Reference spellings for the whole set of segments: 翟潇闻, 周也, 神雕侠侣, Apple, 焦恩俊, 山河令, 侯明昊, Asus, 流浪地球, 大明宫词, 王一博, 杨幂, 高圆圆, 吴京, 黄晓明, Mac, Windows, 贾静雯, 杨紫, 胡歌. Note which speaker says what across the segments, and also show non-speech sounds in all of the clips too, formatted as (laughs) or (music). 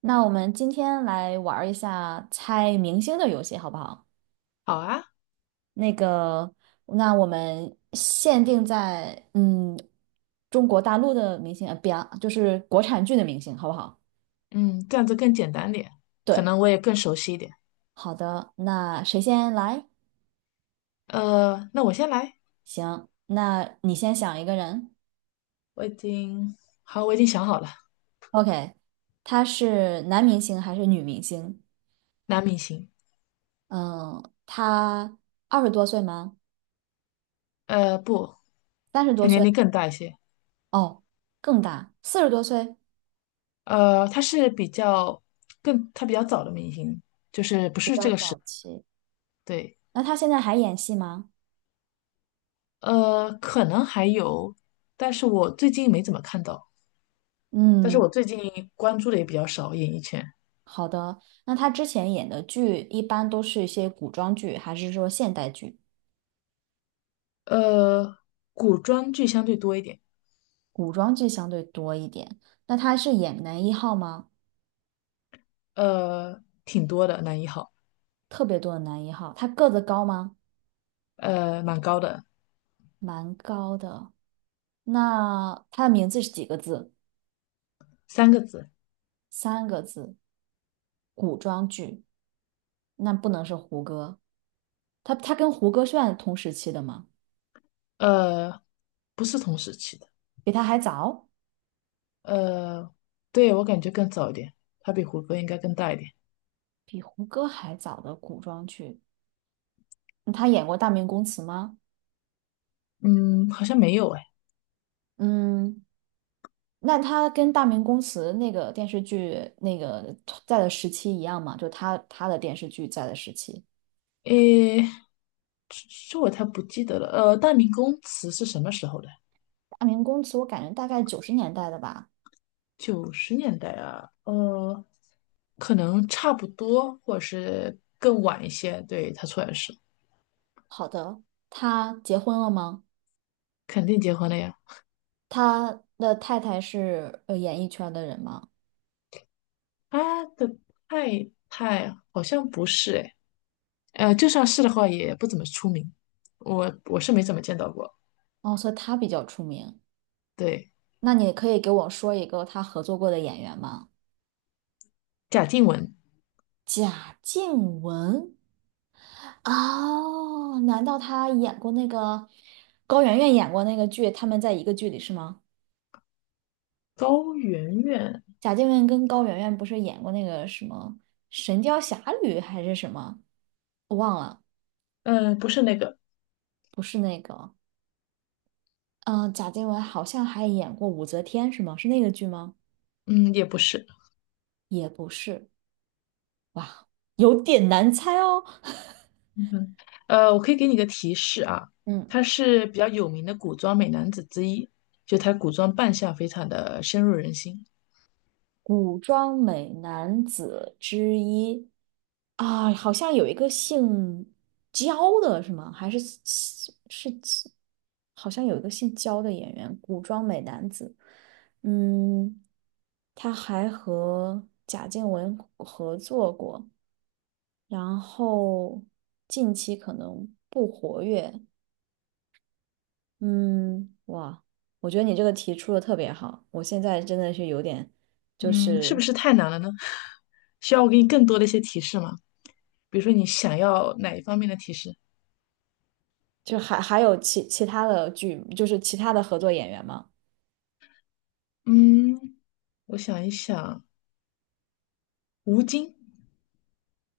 Speaker 1: 那我们今天来玩儿一下猜明星的游戏，好不好？
Speaker 2: 好啊。
Speaker 1: 那个，那我们限定在中国大陆的明星，不要，就是国产剧的明星，好不好？
Speaker 2: 嗯，这样子更简单点，可
Speaker 1: 对，
Speaker 2: 能我也更熟悉一点。
Speaker 1: 好的，那谁先来？
Speaker 2: 那我先来，
Speaker 1: 行，那你先想一个人。
Speaker 2: 我已经，好，我已经想好了。
Speaker 1: OK，他是男明星还是女明星？
Speaker 2: 男明星。
Speaker 1: 嗯，他20多岁吗？
Speaker 2: 不，
Speaker 1: 三十
Speaker 2: 他
Speaker 1: 多
Speaker 2: 年
Speaker 1: 岁？
Speaker 2: 龄更大一些。
Speaker 1: 哦，更大，40多岁，
Speaker 2: 他是比较更，他比较早的明星，就是不
Speaker 1: 比
Speaker 2: 是
Speaker 1: 较
Speaker 2: 这个时，
Speaker 1: 早期。
Speaker 2: 对。
Speaker 1: 那他现在还演戏吗？
Speaker 2: 可能还有，但是我最近没怎么看到，但是
Speaker 1: 嗯，
Speaker 2: 我最近关注的也比较少，演艺圈。
Speaker 1: 好的。那他之前演的剧一般都是一些古装剧，还是说现代剧？
Speaker 2: 呃，古装剧相对多一点。
Speaker 1: 古装剧相对多一点。那他是演男一号吗？
Speaker 2: 挺多的，男一号。
Speaker 1: 特别多的男一号。他个子高吗？
Speaker 2: 蛮高的。
Speaker 1: 蛮高的。那他的名字是几个字？
Speaker 2: 三个字。
Speaker 1: 三个字。古装剧，那不能是胡歌。他跟胡歌算同时期的吗？
Speaker 2: 呃，不是同时期的。
Speaker 1: 比他还早，
Speaker 2: 呃，对，我感觉更早一点，它比胡歌应该更大一点。
Speaker 1: 比胡歌还早的古装剧。那他演过《大明宫词》吗？
Speaker 2: 嗯，好像没有哎。
Speaker 1: 嗯，那他跟《大明宫词》那个电视剧那个在的时期一样吗？就他的电视剧在的时期，
Speaker 2: 诶，这这我太不记得了，大明宫词是什么时候的？
Speaker 1: 《大明宫词》我感觉大概90年代的吧。
Speaker 2: 90年代啊，可能差不多，或者是更晚一些，对，他出来的时候。
Speaker 1: 好的，他结婚了吗？
Speaker 2: 肯定结婚了呀。
Speaker 1: 他的太太是演艺圈的人吗？
Speaker 2: 他的太太好像不是哎，就算是的话，也不怎么出名，我是没怎么见到过。
Speaker 1: 哦，所以他比较出名。
Speaker 2: 对。
Speaker 1: 那你可以给我说一个他合作过的演员吗？
Speaker 2: 贾静雯、
Speaker 1: 贾静雯。哦，难道他演过那个高圆圆演过那个剧？他们在一个剧里是吗？
Speaker 2: 高圆圆。
Speaker 1: 贾静雯跟高圆圆不是演过那个什么《神雕侠侣》还是什么，我忘了，
Speaker 2: 嗯，不是那个。
Speaker 1: 不是那个。嗯、贾静雯好像还演过武则天，是吗？是那个剧吗？
Speaker 2: 嗯，也不是。
Speaker 1: 也不是，有点难猜哦。(laughs)
Speaker 2: 嗯，我可以给你个提示啊。
Speaker 1: 嗯，
Speaker 2: 他是比较有名的古装美男子之一，就他古装扮相非常的深入人心。
Speaker 1: 古装美男子之一。啊，好像有一个姓焦的是吗？还是是好像有一个姓焦的演员，古装美男子。嗯，他还和贾静雯合作过，然后近期可能不活跃。嗯，哇，我觉得你这个题出的特别好，我现在真的是有点，就
Speaker 2: 嗯，是不
Speaker 1: 是
Speaker 2: 是太难了呢？(laughs) 需要我给你更多的一些提示吗？比如说你想要哪一方面的提示？
Speaker 1: 就还有其他的剧，就是其他的合作演员吗？
Speaker 2: 嗯，我想一想。吴京。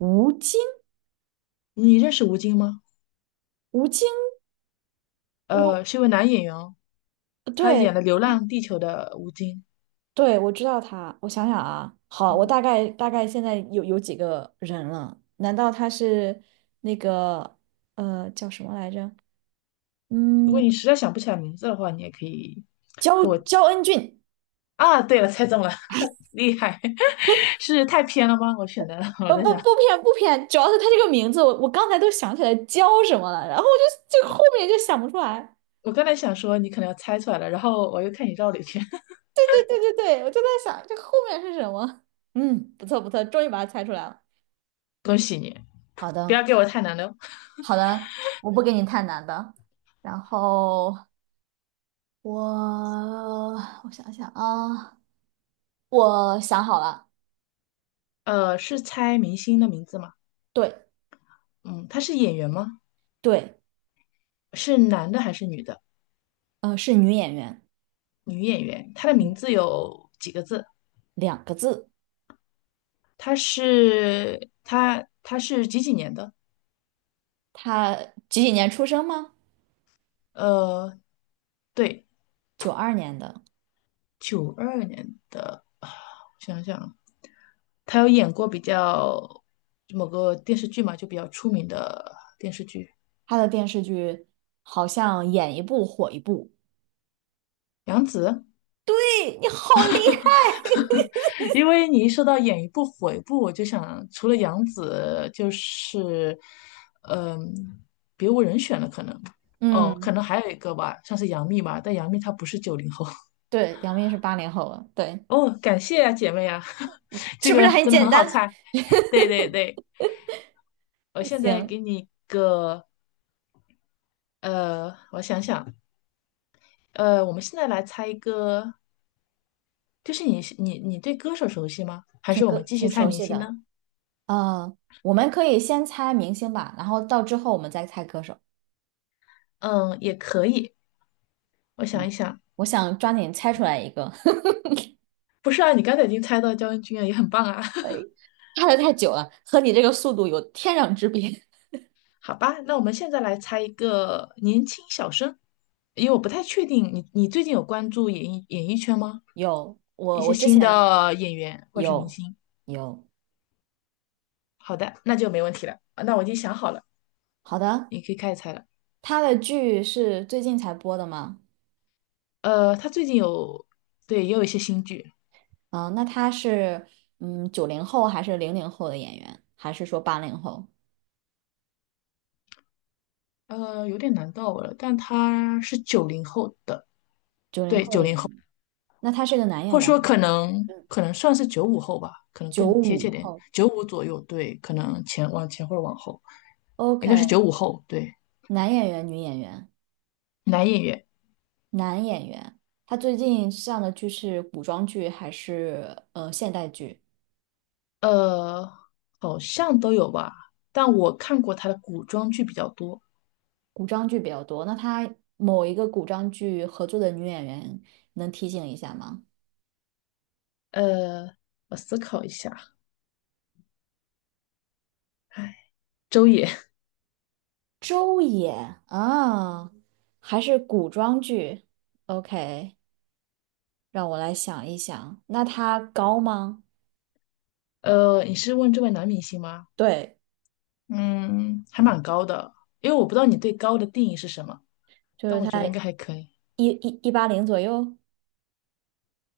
Speaker 1: 吴京。
Speaker 2: 你认识吴京吗？
Speaker 1: 吴京，我
Speaker 2: 是一位男演员哦。他
Speaker 1: 对
Speaker 2: 演了《流浪地球》的吴京。
Speaker 1: 对，我知道他。我想想啊，好，我
Speaker 2: 嗯，
Speaker 1: 大概现在有几个人了？难道他是那个叫什么来着？
Speaker 2: 如果
Speaker 1: 嗯，
Speaker 2: 你实在想不起来名字的话，你也可以
Speaker 1: 焦恩俊？
Speaker 2: 啊。对了，猜中了。(laughs) 厉害！(laughs) 是太偏了吗？我选的，我在
Speaker 1: 不
Speaker 2: 想。
Speaker 1: 不偏不偏，主要是他这个名字，我刚才都想起来焦什么了，然后我就后面就想不出来。
Speaker 2: 我刚才想说你可能要猜出来了，然后我又看你绕了一圈。(laughs)
Speaker 1: 对对对对对，我就在想这后面是什么？不错不错，终于把它猜出来了。
Speaker 2: 恭喜你！
Speaker 1: 好
Speaker 2: 不
Speaker 1: 的
Speaker 2: 要给我太难的哦。
Speaker 1: 好的，我不给你太难的。然后我我想想啊，我想好了，
Speaker 2: 是猜明星的名字吗？
Speaker 1: 对
Speaker 2: 嗯，他是演员吗？
Speaker 1: 对，
Speaker 2: 是男的还是女的？
Speaker 1: 是女演员，
Speaker 2: 女演员。她的名
Speaker 1: 嗯，
Speaker 2: 字有几个字？
Speaker 1: 两个字。
Speaker 2: 她是几几年的？
Speaker 1: 她几几年出生吗？
Speaker 2: 呃，对。
Speaker 1: 92年的。
Speaker 2: 92年的啊，我想想。他有演过比较某个电视剧嘛，就比较出名的。
Speaker 1: 她的电视剧好像演一部火一部。
Speaker 2: 杨紫。
Speaker 1: 对，你好厉害，
Speaker 2: 因为你一说到演一部火一部，我就想除了杨紫，就是嗯，别无人选了，可能。哦，
Speaker 1: 嗯，
Speaker 2: 可能还有一个吧，像是杨幂吧，但杨幂她不是九零后。
Speaker 1: 对，杨幂是八零后了，对，
Speaker 2: (laughs) 哦。感谢啊，姐妹啊。(laughs) 这
Speaker 1: 是不
Speaker 2: 个
Speaker 1: 是很
Speaker 2: 真的
Speaker 1: 简
Speaker 2: 很好
Speaker 1: 单？
Speaker 2: 猜。对对对，我
Speaker 1: (laughs)
Speaker 2: 现在
Speaker 1: 行，
Speaker 2: 给你一个。我想想。我们现在来猜一个，就是你是你你对歌手熟悉吗？还
Speaker 1: 挺
Speaker 2: 是我
Speaker 1: 个
Speaker 2: 们继续
Speaker 1: 挺
Speaker 2: 猜
Speaker 1: 熟
Speaker 2: 明
Speaker 1: 悉
Speaker 2: 星呢？
Speaker 1: 的。呃，我们可以先猜明星吧，然后到之后我们再猜歌手。
Speaker 2: 嗯，也可以。我想
Speaker 1: 嗯，
Speaker 2: 一想。
Speaker 1: 我想抓紧猜出来一个。
Speaker 2: 不是啊，你刚才已经猜到焦恩俊了，也很棒啊。(laughs)
Speaker 1: 看的太久了，和你这个速度有天壤之别。
Speaker 2: 好吧，那我们现在来猜一个年轻小生，因为我不太确定你最近有关注演艺圈吗？
Speaker 1: (laughs) 有，
Speaker 2: 一
Speaker 1: 我
Speaker 2: 些
Speaker 1: 我之
Speaker 2: 新
Speaker 1: 前
Speaker 2: 的演员或者是明
Speaker 1: 有
Speaker 2: 星。
Speaker 1: 有，
Speaker 2: 好的，那就没问题了。啊，那我已经想好了，
Speaker 1: 好的，
Speaker 2: 你可以开始猜了。
Speaker 1: 他的剧是最近才播的吗？
Speaker 2: 他最近有，对，也有一些新剧。
Speaker 1: 啊、那他是九零后还是00后的演员，还是说八零后？
Speaker 2: 有点难到我了，但他是九零后的。
Speaker 1: 九零后的演员，那他是个男
Speaker 2: 或
Speaker 1: 演
Speaker 2: 者
Speaker 1: 员还
Speaker 2: 说
Speaker 1: 是
Speaker 2: 可能算是九五后吧，可能
Speaker 1: 九
Speaker 2: 更贴
Speaker 1: 五
Speaker 2: 切点，
Speaker 1: 后
Speaker 2: 95左右，对，可能前往前或者往后。应该是九
Speaker 1: ？OK，
Speaker 2: 五后，对。
Speaker 1: 男演员、女演员，
Speaker 2: 男演员。
Speaker 1: 男演员。他最近上的剧是古装剧还是现代剧？
Speaker 2: 呃，好像都有吧，但我看过他的古装剧比较多。
Speaker 1: 古装剧比较多，那他某一个古装剧合作的女演员能提醒一下吗？
Speaker 2: 呃，我思考一下。哎，周也。
Speaker 1: 周也啊，还是古装剧？OK，让我来想一想，那她高吗？
Speaker 2: (laughs) 你是问这位男明星吗？
Speaker 1: 对，
Speaker 2: 嗯，还蛮高的，因为我不知道你对高的定义是什么，
Speaker 1: 就
Speaker 2: 但
Speaker 1: 是
Speaker 2: 我觉
Speaker 1: 她
Speaker 2: 得应该还可以。
Speaker 1: 一八零左右。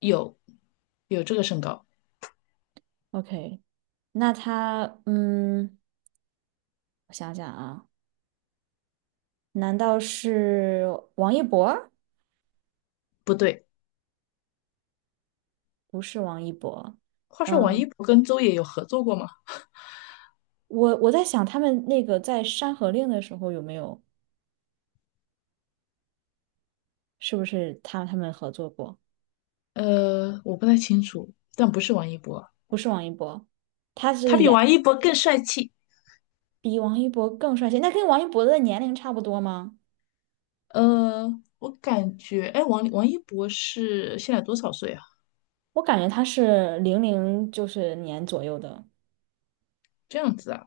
Speaker 2: 有有这个身高。
Speaker 1: OK，那她我想想啊，难道是王一博？
Speaker 2: 不对。
Speaker 1: 不是王一博，
Speaker 2: 话说王
Speaker 1: 嗯，
Speaker 2: 一博跟周也有合作过吗？
Speaker 1: 我在想他们那个在《山河令》的时候有没有？是不是他们合作过？
Speaker 2: 我不太清楚，但不是王一博。
Speaker 1: 不是王一博，他
Speaker 2: 他
Speaker 1: 是
Speaker 2: 比
Speaker 1: 演
Speaker 2: 王一博更帅气。
Speaker 1: 比王一博更帅气。那跟王一博的年龄差不多吗？
Speaker 2: 呃，我感觉，哎，王一博是现在多少岁啊？
Speaker 1: 我感觉他是零零就是年左右的。
Speaker 2: 这样子啊。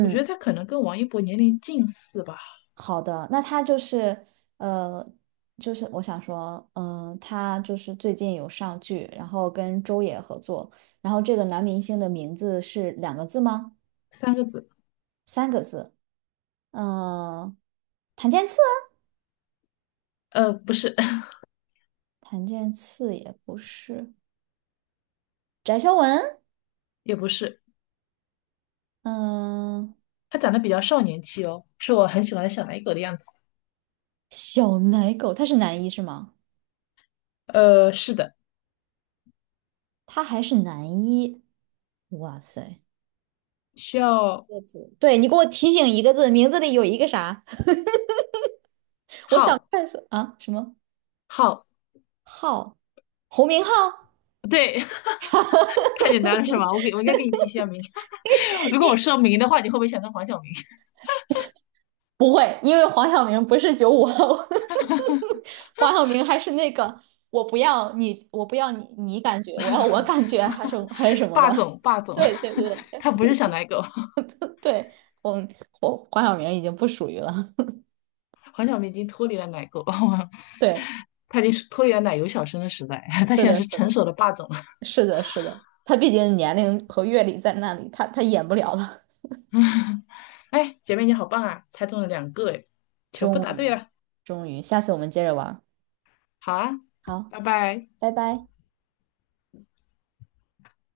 Speaker 2: 我觉得他可能跟王一博年龄近似吧。
Speaker 1: 好的，那他呃，就是我想说，他就是最近有上剧，然后跟周也合作，然后这个男明星的名字是两个字吗？
Speaker 2: 三个字。
Speaker 1: 三个字？嗯、谭健次
Speaker 2: 不是。(laughs)
Speaker 1: 啊，谭健次也不是，翟潇闻，
Speaker 2: 也不是。
Speaker 1: 嗯、
Speaker 2: 他长得比较少年气哦，是我很喜欢的小奶狗的样子。
Speaker 1: 小奶狗，他是男一是吗？
Speaker 2: 是的。
Speaker 1: 他还是男一，哇塞！
Speaker 2: 需要
Speaker 1: 个字，对，你给我提醒一个字，名字里有一个啥？(laughs)
Speaker 2: 浩
Speaker 1: 快速啊，什么
Speaker 2: 浩，
Speaker 1: 浩？侯明昊？
Speaker 2: 对。
Speaker 1: (laughs)
Speaker 2: (laughs) 太简单了是吗？我给我应该给你提一下名。(laughs) 如果我说明的话，你会不会想到黄晓明？(laughs)
Speaker 1: 不会，因为黄晓明不是九五后，(laughs) 黄晓明还是那个我不要你，我不要你，你感觉，我要我感觉，还是还是什么的。
Speaker 2: 霸总，霸
Speaker 1: (laughs)
Speaker 2: 总。
Speaker 1: 对对对
Speaker 2: (laughs) 他不是小奶狗。
Speaker 1: 对，我我黄晓明已经不属于了。(laughs)
Speaker 2: (laughs) 黄晓明已经脱离了奶狗。
Speaker 1: 对，
Speaker 2: (laughs) 他已经脱离了奶油小生的时代。(laughs) 他
Speaker 1: 是
Speaker 2: 现在
Speaker 1: 的，
Speaker 2: 是
Speaker 1: 是
Speaker 2: 成
Speaker 1: 的。
Speaker 2: 熟的霸总了。
Speaker 1: 是的，是的，他毕竟年龄和阅历在那里，他演不了了。
Speaker 2: 哎，姐妹你好棒啊，猜中了两个哎，全部
Speaker 1: 终
Speaker 2: 答对
Speaker 1: 于，
Speaker 2: 了。
Speaker 1: 终于，下次我们接着玩儿
Speaker 2: 好啊。
Speaker 1: 好，
Speaker 2: 拜拜。
Speaker 1: 拜拜。